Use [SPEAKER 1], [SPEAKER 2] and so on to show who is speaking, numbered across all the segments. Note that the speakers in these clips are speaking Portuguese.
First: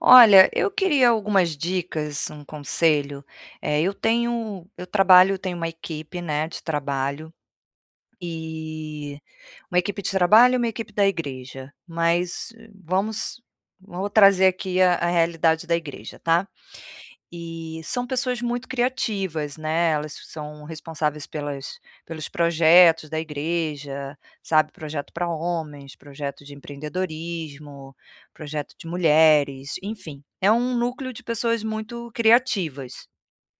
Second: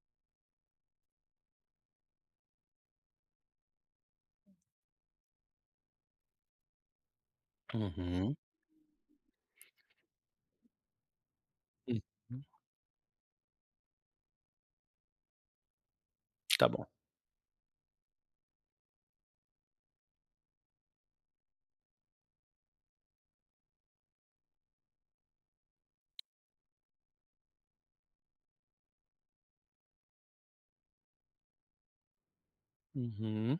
[SPEAKER 1] Olha, eu queria algumas dicas, um conselho. Eu trabalho, eu tenho uma equipe, né, de trabalho,
[SPEAKER 2] Uhum,
[SPEAKER 1] e uma equipe da igreja,
[SPEAKER 2] uhum.
[SPEAKER 1] mas vamos vou trazer aqui a realidade da igreja, tá?
[SPEAKER 2] Tá bom.
[SPEAKER 1] E são pessoas muito criativas, né, elas são responsáveis pelas pelos projetos da igreja, sabe, projeto para homens, projeto de empreendedorismo, projeto de mulheres, enfim, é um núcleo de pessoas muito criativas.
[SPEAKER 2] Uhum,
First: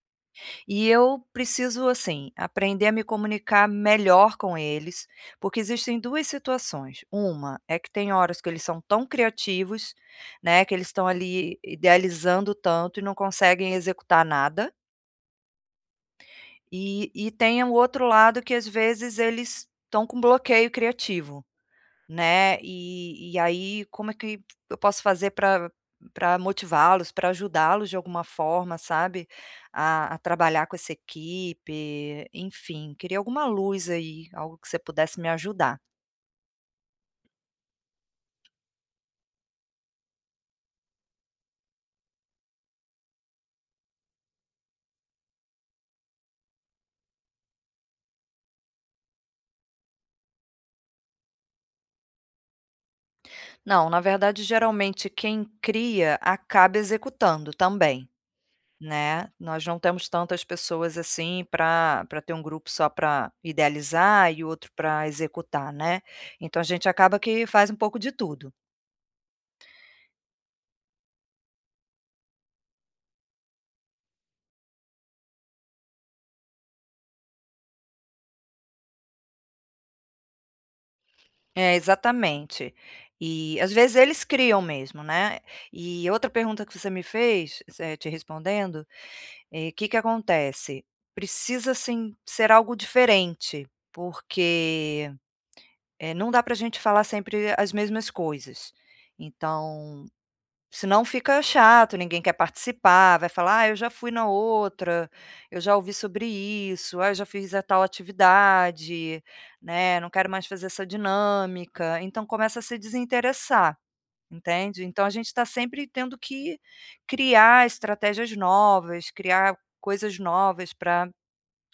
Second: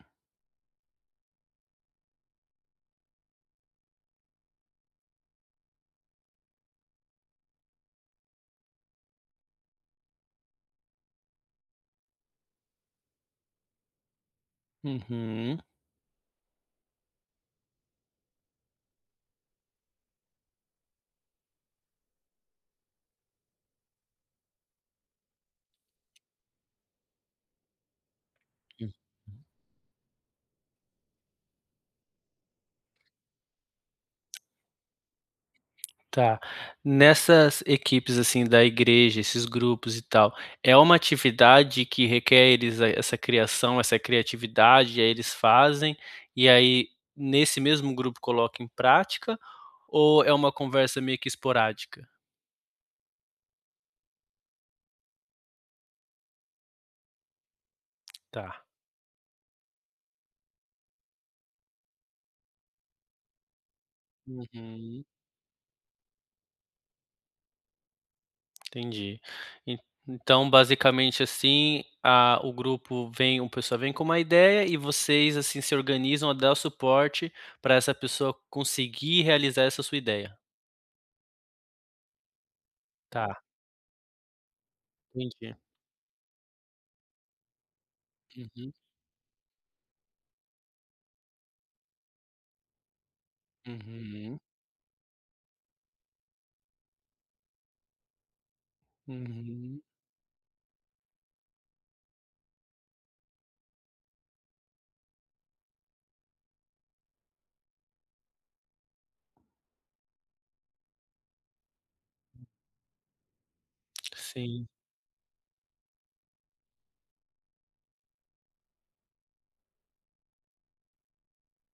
[SPEAKER 1] E eu preciso, assim, aprender a me comunicar melhor com eles, porque existem 2 situações. Uma é que tem horas que eles são tão criativos, né, que eles estão ali idealizando tanto e não conseguem executar nada.
[SPEAKER 2] uhum,
[SPEAKER 1] E tem o outro lado que às vezes eles estão com bloqueio criativo. Né, e aí como é que eu posso fazer para motivá-los, para ajudá-los de alguma forma,
[SPEAKER 2] hum,
[SPEAKER 1] sabe, a trabalhar com essa equipe, enfim, queria alguma luz aí, algo que você pudesse me ajudar.
[SPEAKER 2] tá. Nessas equipes, assim, da igreja, esses grupos e tal, é uma atividade que requer eles a essa criação, essa criatividade, aí eles fazem, e aí nesse mesmo grupo coloca em prática, ou é uma conversa meio que esporádica?
[SPEAKER 1] Não, na verdade geralmente quem cria acaba executando também,
[SPEAKER 2] Tá.
[SPEAKER 1] né, nós não temos tantas pessoas assim para ter um grupo só para idealizar e outro
[SPEAKER 2] Uhum.
[SPEAKER 1] para executar, né, então a gente acaba que faz um pouco de tudo.
[SPEAKER 2] Entendi. En então, basicamente, assim, a o grupo vem o pessoal vem com uma ideia e vocês, assim, se organizam a dar suporte para essa pessoa conseguir realizar essa sua ideia.
[SPEAKER 1] É, exatamente.
[SPEAKER 2] Tá,
[SPEAKER 1] E às vezes eles criam mesmo, né.
[SPEAKER 2] entendi.
[SPEAKER 1] E outra pergunta que você me fez, te
[SPEAKER 2] Uhum,
[SPEAKER 1] respondendo, o que que acontece? Precisa sim ser algo diferente,
[SPEAKER 2] uhum,
[SPEAKER 1] porque, não dá para a gente falar sempre as mesmas coisas.
[SPEAKER 2] uhum.
[SPEAKER 1] Então Senão fica chato, ninguém quer participar, vai falar: "Ah, eu já fui na outra, eu já ouvi sobre isso, ah, eu já fiz a tal atividade, né, não quero mais fazer essa dinâmica". Então começa a se desinteressar,
[SPEAKER 2] Sim.
[SPEAKER 1] entende? Então a gente está sempre tendo que criar estratégias novas, criar coisas novas para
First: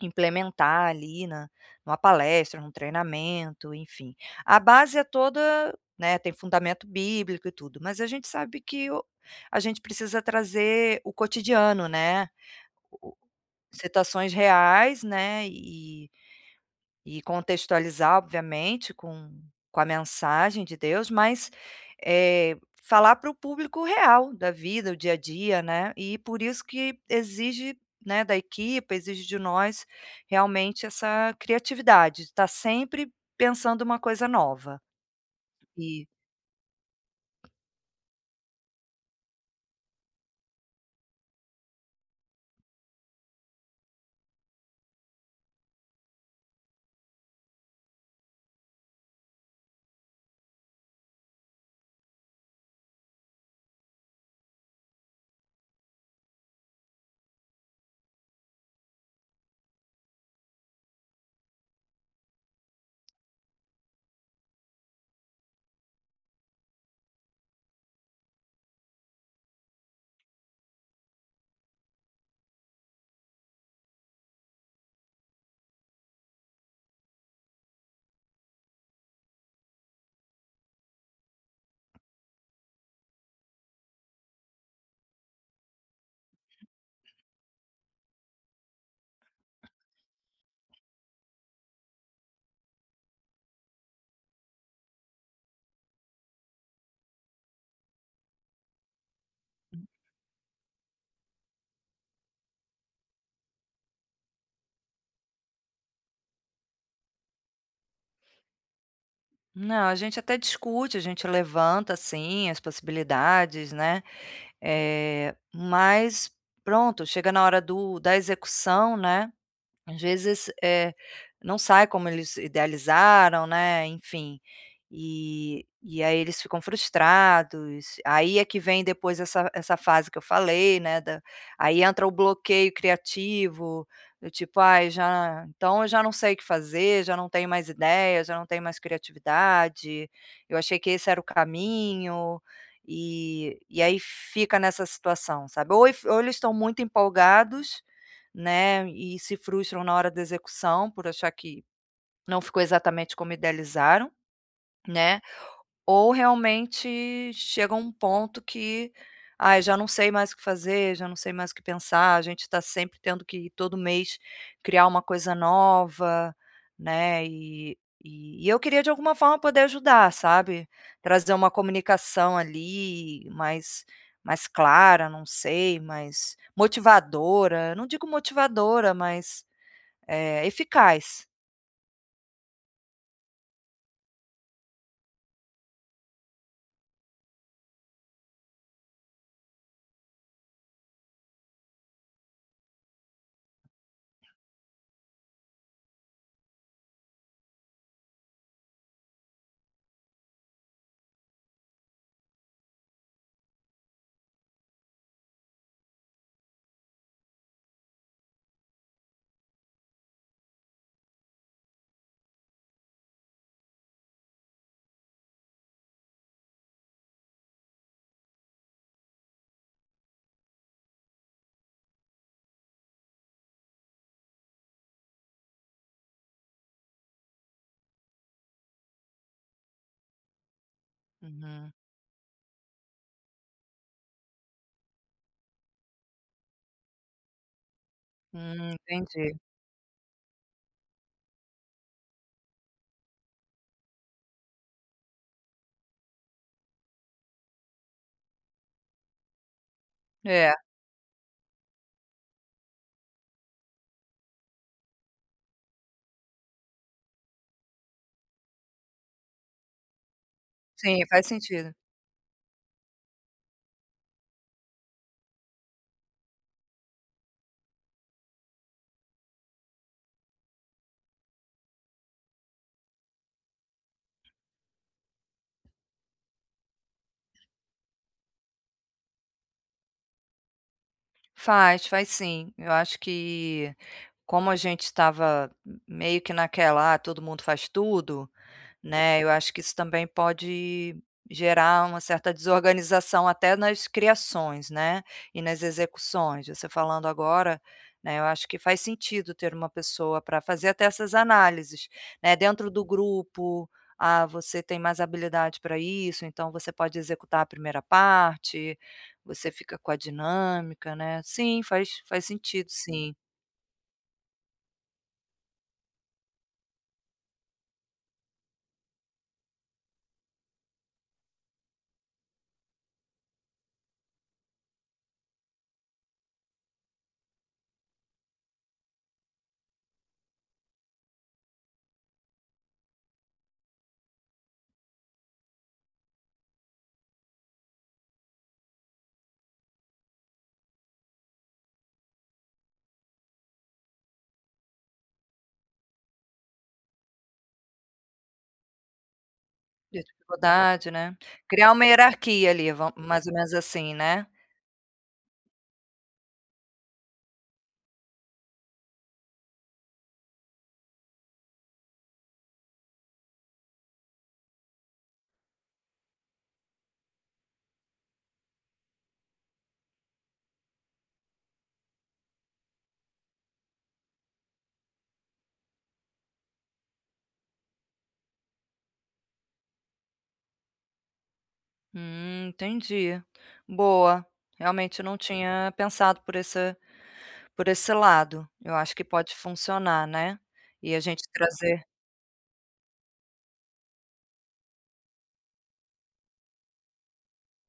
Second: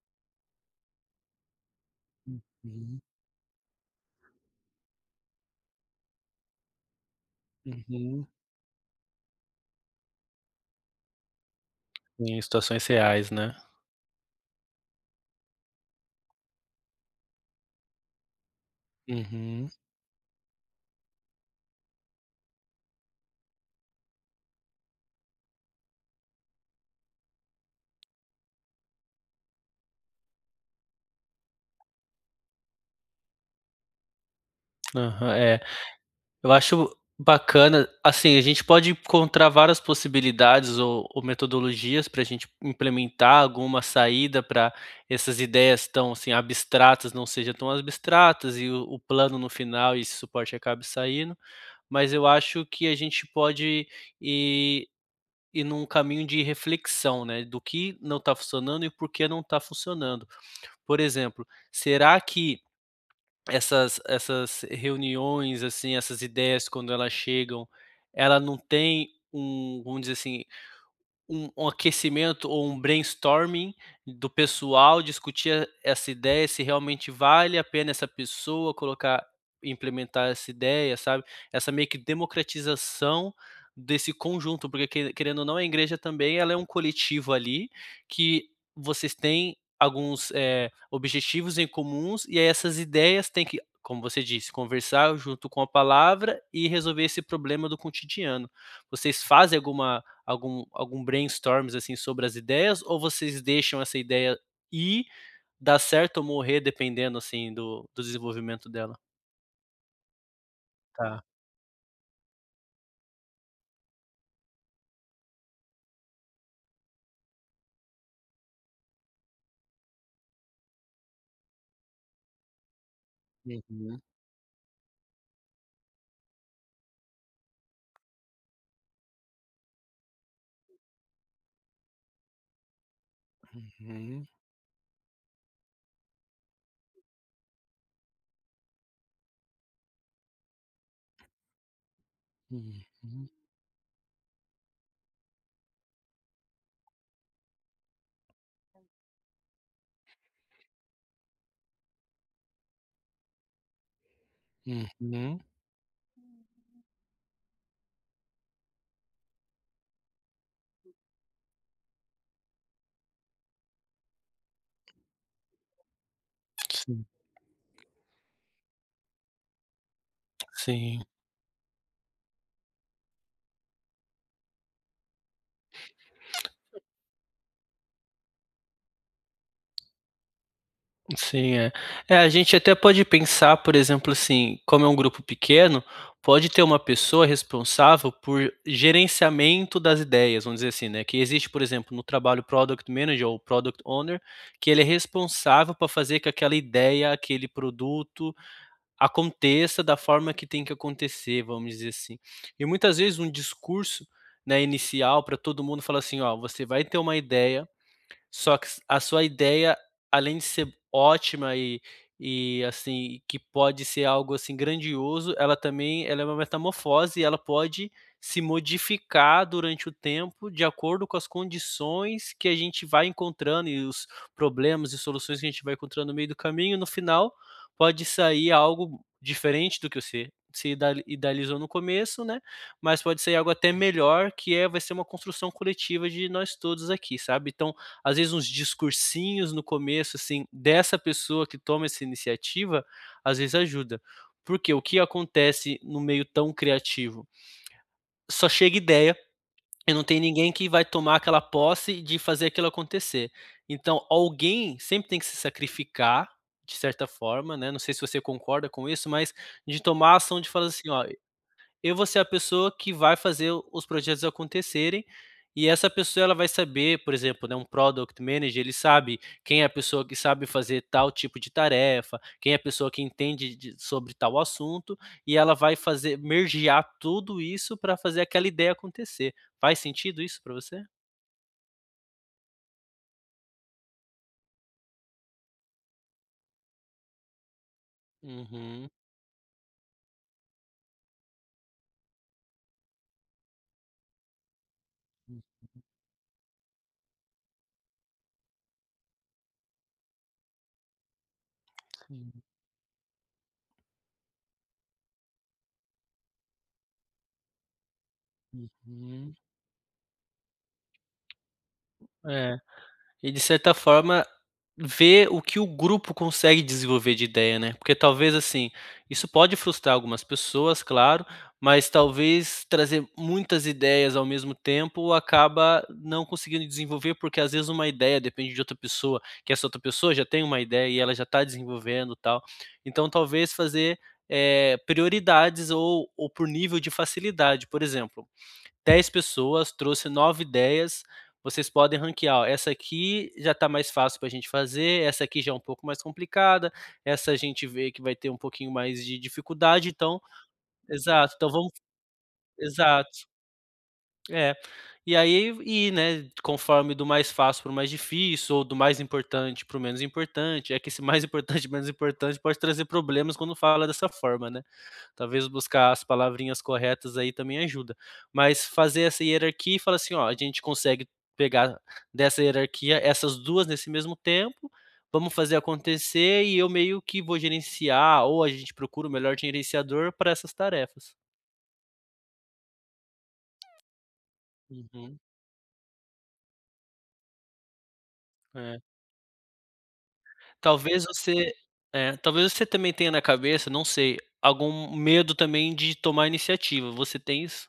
[SPEAKER 1] implementar ali na numa palestra, num
[SPEAKER 2] Uhum,
[SPEAKER 1] treinamento, enfim. A base é toda, né, tem fundamento bíblico e tudo, mas a gente
[SPEAKER 2] uhum.
[SPEAKER 1] sabe que o a gente precisa trazer o cotidiano, né,
[SPEAKER 2] Em situações
[SPEAKER 1] o
[SPEAKER 2] reais, né.
[SPEAKER 1] situações reais, né, e contextualizar, obviamente,
[SPEAKER 2] Uhum.
[SPEAKER 1] com a mensagem de Deus, mas, falar para o público real da vida, o dia a dia, né, e por isso que exige, né, da equipe, exige de nós realmente essa criatividade, estar sempre pensando uma coisa nova
[SPEAKER 2] Aham, é.
[SPEAKER 1] e
[SPEAKER 2] Eu acho bacana, assim, a gente pode encontrar várias possibilidades ou metodologias para a gente implementar alguma saída para essas ideias tão assim abstratas não sejam tão abstratas e o plano no final e esse suporte acabe saindo, mas eu acho que a gente pode ir, ir num caminho de reflexão, né, do que não está funcionando e por que não está funcionando. Por exemplo, será que essas reuniões, assim, essas ideias quando elas chegam, ela não tem um, vamos dizer assim, um aquecimento ou um brainstorming do pessoal, discutir essa ideia, se realmente vale a pena essa pessoa colocar implementar essa ideia, sabe. Essa meio que democratização desse conjunto, porque que querendo ou não, a igreja também ela é um coletivo ali, que vocês têm alguns, objetivos em comuns, e aí essas ideias têm que, como você disse, conversar junto com a palavra e resolver esse problema do cotidiano. Vocês fazem algum brainstorms, assim, sobre as ideias ou vocês deixam essa ideia ir, dar certo ou morrer dependendo, assim, do desenvolvimento dela?
[SPEAKER 1] Não, a gente até discute, a
[SPEAKER 2] Tá.
[SPEAKER 1] gente levanta, assim, as possibilidades, né, mas pronto, chega na hora do da execução, né, às vezes, não sai como eles idealizaram, né,
[SPEAKER 2] Uhum,
[SPEAKER 1] enfim, e aí eles ficam frustrados, aí é que vem depois essa fase que eu falei, né, da aí entra o bloqueio criativo,
[SPEAKER 2] uhum,
[SPEAKER 1] do tipo: "Ai, já então eu já não sei o que fazer, já não tenho mais ideia, já não tenho mais criatividade, eu achei que esse era o caminho",
[SPEAKER 2] uhum,
[SPEAKER 1] e aí fica nessa situação, sabe. Ou eles estão muito empolgados, né, e se frustram na hora da execução por achar que não ficou exatamente como idealizaram, né,
[SPEAKER 2] uhum,
[SPEAKER 1] ou realmente chega um ponto que: "Ai, já não sei mais o que fazer, já não sei mais o que pensar", a gente está sempre tendo que todo mês criar uma coisa nova,
[SPEAKER 2] sim.
[SPEAKER 1] né, e eu queria de alguma forma poder ajudar, sabe,
[SPEAKER 2] Sim.
[SPEAKER 1] trazer uma comunicação ali mais mais clara, não sei, mais motivadora, não digo motivadora, mas é, eficaz.
[SPEAKER 2] Sim, é. É, a gente até pode pensar, por exemplo, assim, como é um grupo pequeno, pode ter uma pessoa responsável por gerenciamento das ideias, vamos dizer assim, né? Que existe, por exemplo, no trabalho Product Manager ou Product Owner, que ele é responsável para fazer que aquela ideia, aquele produto aconteça da forma que tem que acontecer, vamos dizer assim. E muitas vezes um discurso, né, inicial para todo mundo fala assim, ó, você vai ter uma ideia só que a sua ideia, além de ser ótima e assim, que pode ser algo, assim, grandioso, ela também ela é uma metamorfose e ela pode se modificar durante o tempo de acordo com as condições que a gente vai encontrando e os problemas e soluções que a gente vai encontrando no meio do caminho, no final pode sair algo diferente do que você se idali idealizou no
[SPEAKER 1] Uhum.
[SPEAKER 2] começo, né, mas pode ser algo até melhor que vai ser uma construção coletiva de nós todos aqui, sabe. Então, às vezes uns
[SPEAKER 1] Entendi.
[SPEAKER 2] discursinhos no começo, assim, dessa pessoa que toma essa iniciativa, às vezes ajuda. Porque o que acontece no meio tão criativo? Só chega ideia e não tem
[SPEAKER 1] É,
[SPEAKER 2] ninguém que vai tomar aquela posse de fazer aquilo acontecer. Então, alguém sempre tem que se sacrificar, de certa forma, né, não sei se você concorda com isso, mas de tomar a ação de falar assim: "Ó,
[SPEAKER 1] sim, faz sentido.
[SPEAKER 2] eu vou ser a pessoa que vai fazer os projetos acontecerem, e essa pessoa ela vai saber, por exemplo, né, um product manager, ele sabe quem é a pessoa que sabe fazer tal tipo de tarefa, quem é a pessoa que entende de sobre tal assunto, e ela vai fazer mergear tudo isso para fazer aquela ideia acontecer. Faz sentido isso para você?"
[SPEAKER 1] Faz, faz sim. Eu acho que como a gente estava meio que naquela, "ah, todo mundo faz tudo".
[SPEAKER 2] Uhum.
[SPEAKER 1] Né, eu acho que isso também pode gerar uma certa desorganização até nas criações, né, e nas execuções. Você falando agora, né, eu acho que faz sentido ter uma pessoa para fazer até essas análises,
[SPEAKER 2] Uhum,
[SPEAKER 1] né, dentro do grupo, "Ah, você tem mais habilidade para isso, então você pode executar a primeira parte,
[SPEAKER 2] uhum.
[SPEAKER 1] você fica com a dinâmica", né. Sim, faz
[SPEAKER 2] É.
[SPEAKER 1] sentido sim.
[SPEAKER 2] E de certa forma, ver o que o grupo consegue desenvolver de ideia, né. Porque talvez, assim, isso pode frustrar algumas pessoas, claro, mas talvez trazer muitas ideias ao mesmo tempo acaba não conseguindo desenvolver, porque às vezes uma ideia depende de outra pessoa, que essa outra pessoa já tem uma ideia e ela já está desenvolvendo, tal. Então talvez fazer, prioridades ou por nível de facilidade. Por exemplo 10 pessoas, trouxe 9 ideias, vocês podem ranquear: "Ó, essa aqui já está mais fácil para a gente fazer, essa aqui já é um pouco mais complicada, essa a gente vê que vai ter um pouquinho mais de dificuldade,
[SPEAKER 1] De
[SPEAKER 2] então".
[SPEAKER 1] dificuldade, né.
[SPEAKER 2] Exato, então vamos.
[SPEAKER 1] Criar uma hierarquia ali, vam mais
[SPEAKER 2] Exato,
[SPEAKER 1] ou menos assim, né?
[SPEAKER 2] é. E aí, né, conforme do mais fácil para o mais difícil ou do mais importante para o menos importante, é que esse mais importante menos importante pode trazer problemas quando fala dessa forma, né. Talvez buscar as palavrinhas corretas aí também ajuda. Mas fazer essa hierarquia e falar assim: "Ó, a gente consegue pegar dessa hierarquia essas 2 nesse mesmo tempo, vamos fazer acontecer e eu meio que vou gerenciar ou a gente procura o melhor gerenciador para essas tarefas".
[SPEAKER 1] Entendi. Boa. Realmente eu não
[SPEAKER 2] Uhum,
[SPEAKER 1] tinha pensado por esse lado. Eu
[SPEAKER 2] é.
[SPEAKER 1] acho que pode funcionar, né. E a
[SPEAKER 2] Talvez
[SPEAKER 1] gente
[SPEAKER 2] você
[SPEAKER 1] trazer
[SPEAKER 2] talvez você também tenha na cabeça, não sei, algum medo também de tomar iniciativa. Você tem isso?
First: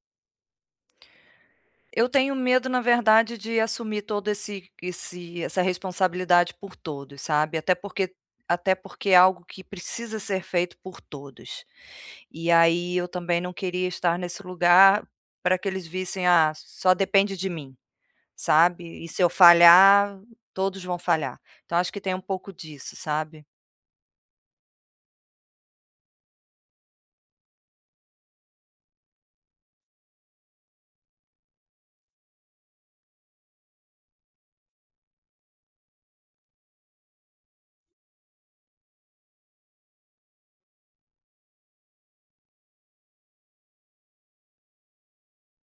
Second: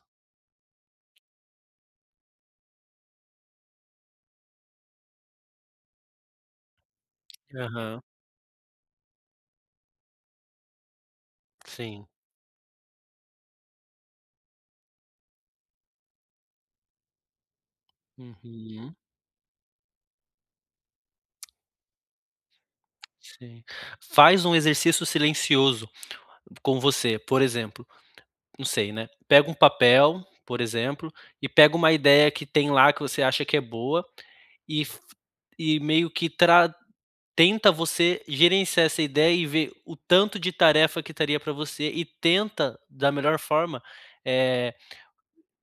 [SPEAKER 1] eu tenho medo, na verdade, de assumir todo esse essa responsabilidade por todos, sabe.
[SPEAKER 2] Aham,
[SPEAKER 1] Até porque é algo que precisa ser feito por todos.
[SPEAKER 2] sim.
[SPEAKER 1] E aí eu também não queria estar nesse lugar para que eles vissem: "Ah, só depende de mim". Sabe,
[SPEAKER 2] Uhum,
[SPEAKER 1] e se eu falhar, todos vão falhar. Então acho que tem um pouco disso, sabe.
[SPEAKER 2] sim. Faz um exercício silencioso, com você, por exemplo, não sei, né, pega um papel, por exemplo, e pega uma ideia que tem lá que você acha que é boa e f e meio que tra tenta você gerenciar essa ideia e ver o tanto de tarefa que estaria para você e tenta da melhor forma, eh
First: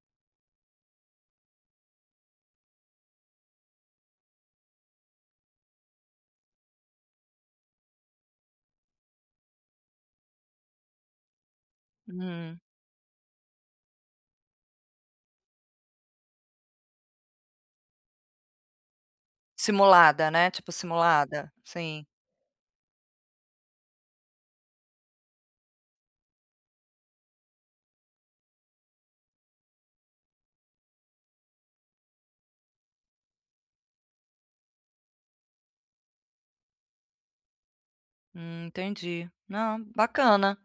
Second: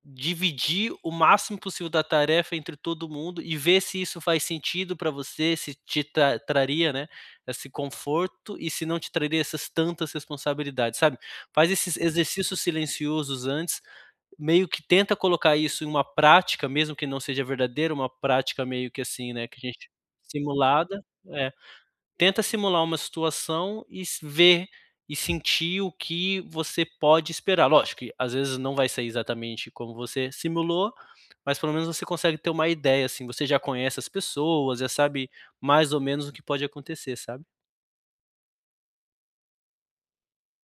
[SPEAKER 2] dividir o máximo possível da tarefa entre todo mundo e ver se isso faz sentido para você, se te traria, né, esse conforto e se não te traria essas tantas responsabilidades, sabe. Faz esses
[SPEAKER 1] Hum.
[SPEAKER 2] exercícios silenciosos antes, meio que tenta colocar isso em uma prática, mesmo que não seja verdadeira, uma prática meio que assim, né, que a gente.
[SPEAKER 1] Simulada, né, tipo
[SPEAKER 2] Simulada.
[SPEAKER 1] simulada.
[SPEAKER 2] É.
[SPEAKER 1] Sim.
[SPEAKER 2] Tenta simular uma situação e s ver e sentir o que você pode esperar. Lógico que às vezes não vai sair exatamente como você simulou, mas pelo menos você consegue ter uma ideia, assim, você já conhece as pessoas, já sabe mais ou menos o que pode acontecer, sabe.
[SPEAKER 1] Entendi. Não, bacana.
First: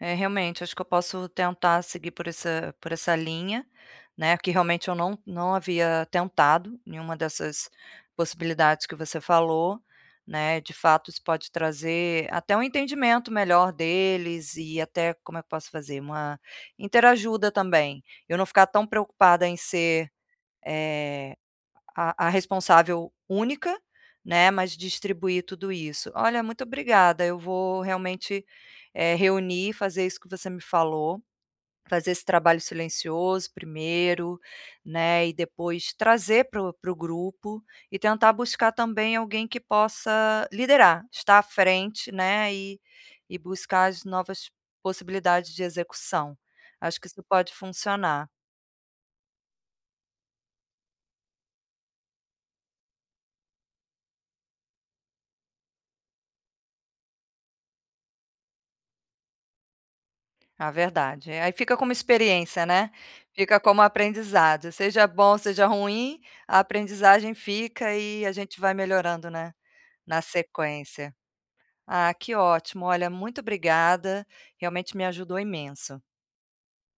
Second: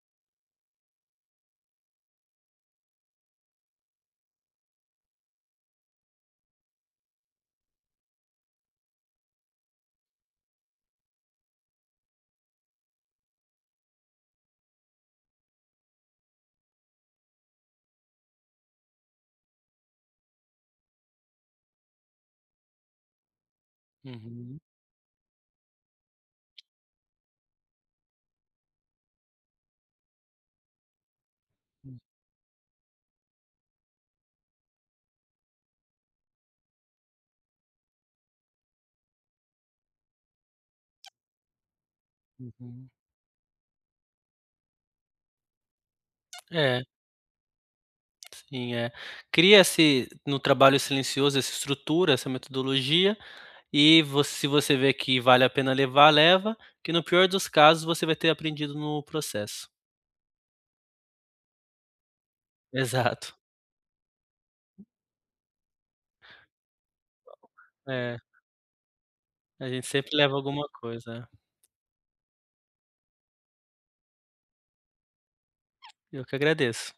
[SPEAKER 1] É, realmente, acho que eu posso tentar seguir por essa linha, né, que realmente eu não não havia tentado nenhuma dessas possibilidades que você falou, né, de fato isso pode trazer até um entendimento melhor deles e até, como é que eu posso fazer, uma interajuda também. Eu não ficar tão preocupada em ser, eh a responsável única, né,
[SPEAKER 2] Uhum,
[SPEAKER 1] mas distribuir tudo isso. Olha, muito obrigada, eu vou realmente, reunir, fazer isso que você me falou,
[SPEAKER 2] hum,
[SPEAKER 1] fazer esse trabalho silencioso primeiro, né, e depois trazer para o grupo e tentar buscar também alguém que possa liderar, estar à frente, né,
[SPEAKER 2] uhum.
[SPEAKER 1] e buscar as novas possibilidades de execução.
[SPEAKER 2] É,
[SPEAKER 1] Acho que isso pode funcionar.
[SPEAKER 2] sim, é. Cria-se no trabalho silencioso essa estrutura, essa metodologia e vo se você vê que vale a pena levar, leva, que no pior dos casos você vai ter aprendido no processo.
[SPEAKER 1] A verdade. Aí fica como experiência, né,
[SPEAKER 2] Exato.
[SPEAKER 1] fica como aprendizado, seja bom, seja ruim, a aprendizagem fica
[SPEAKER 2] É,
[SPEAKER 1] e a gente vai melhorando, né,
[SPEAKER 2] a gente sempre
[SPEAKER 1] na
[SPEAKER 2] leva alguma coisa.
[SPEAKER 1] sequência.
[SPEAKER 2] É.
[SPEAKER 1] Ah, que ótimo, olha, muito obrigada, realmente me ajudou imenso.
[SPEAKER 2] Eu que agradeço.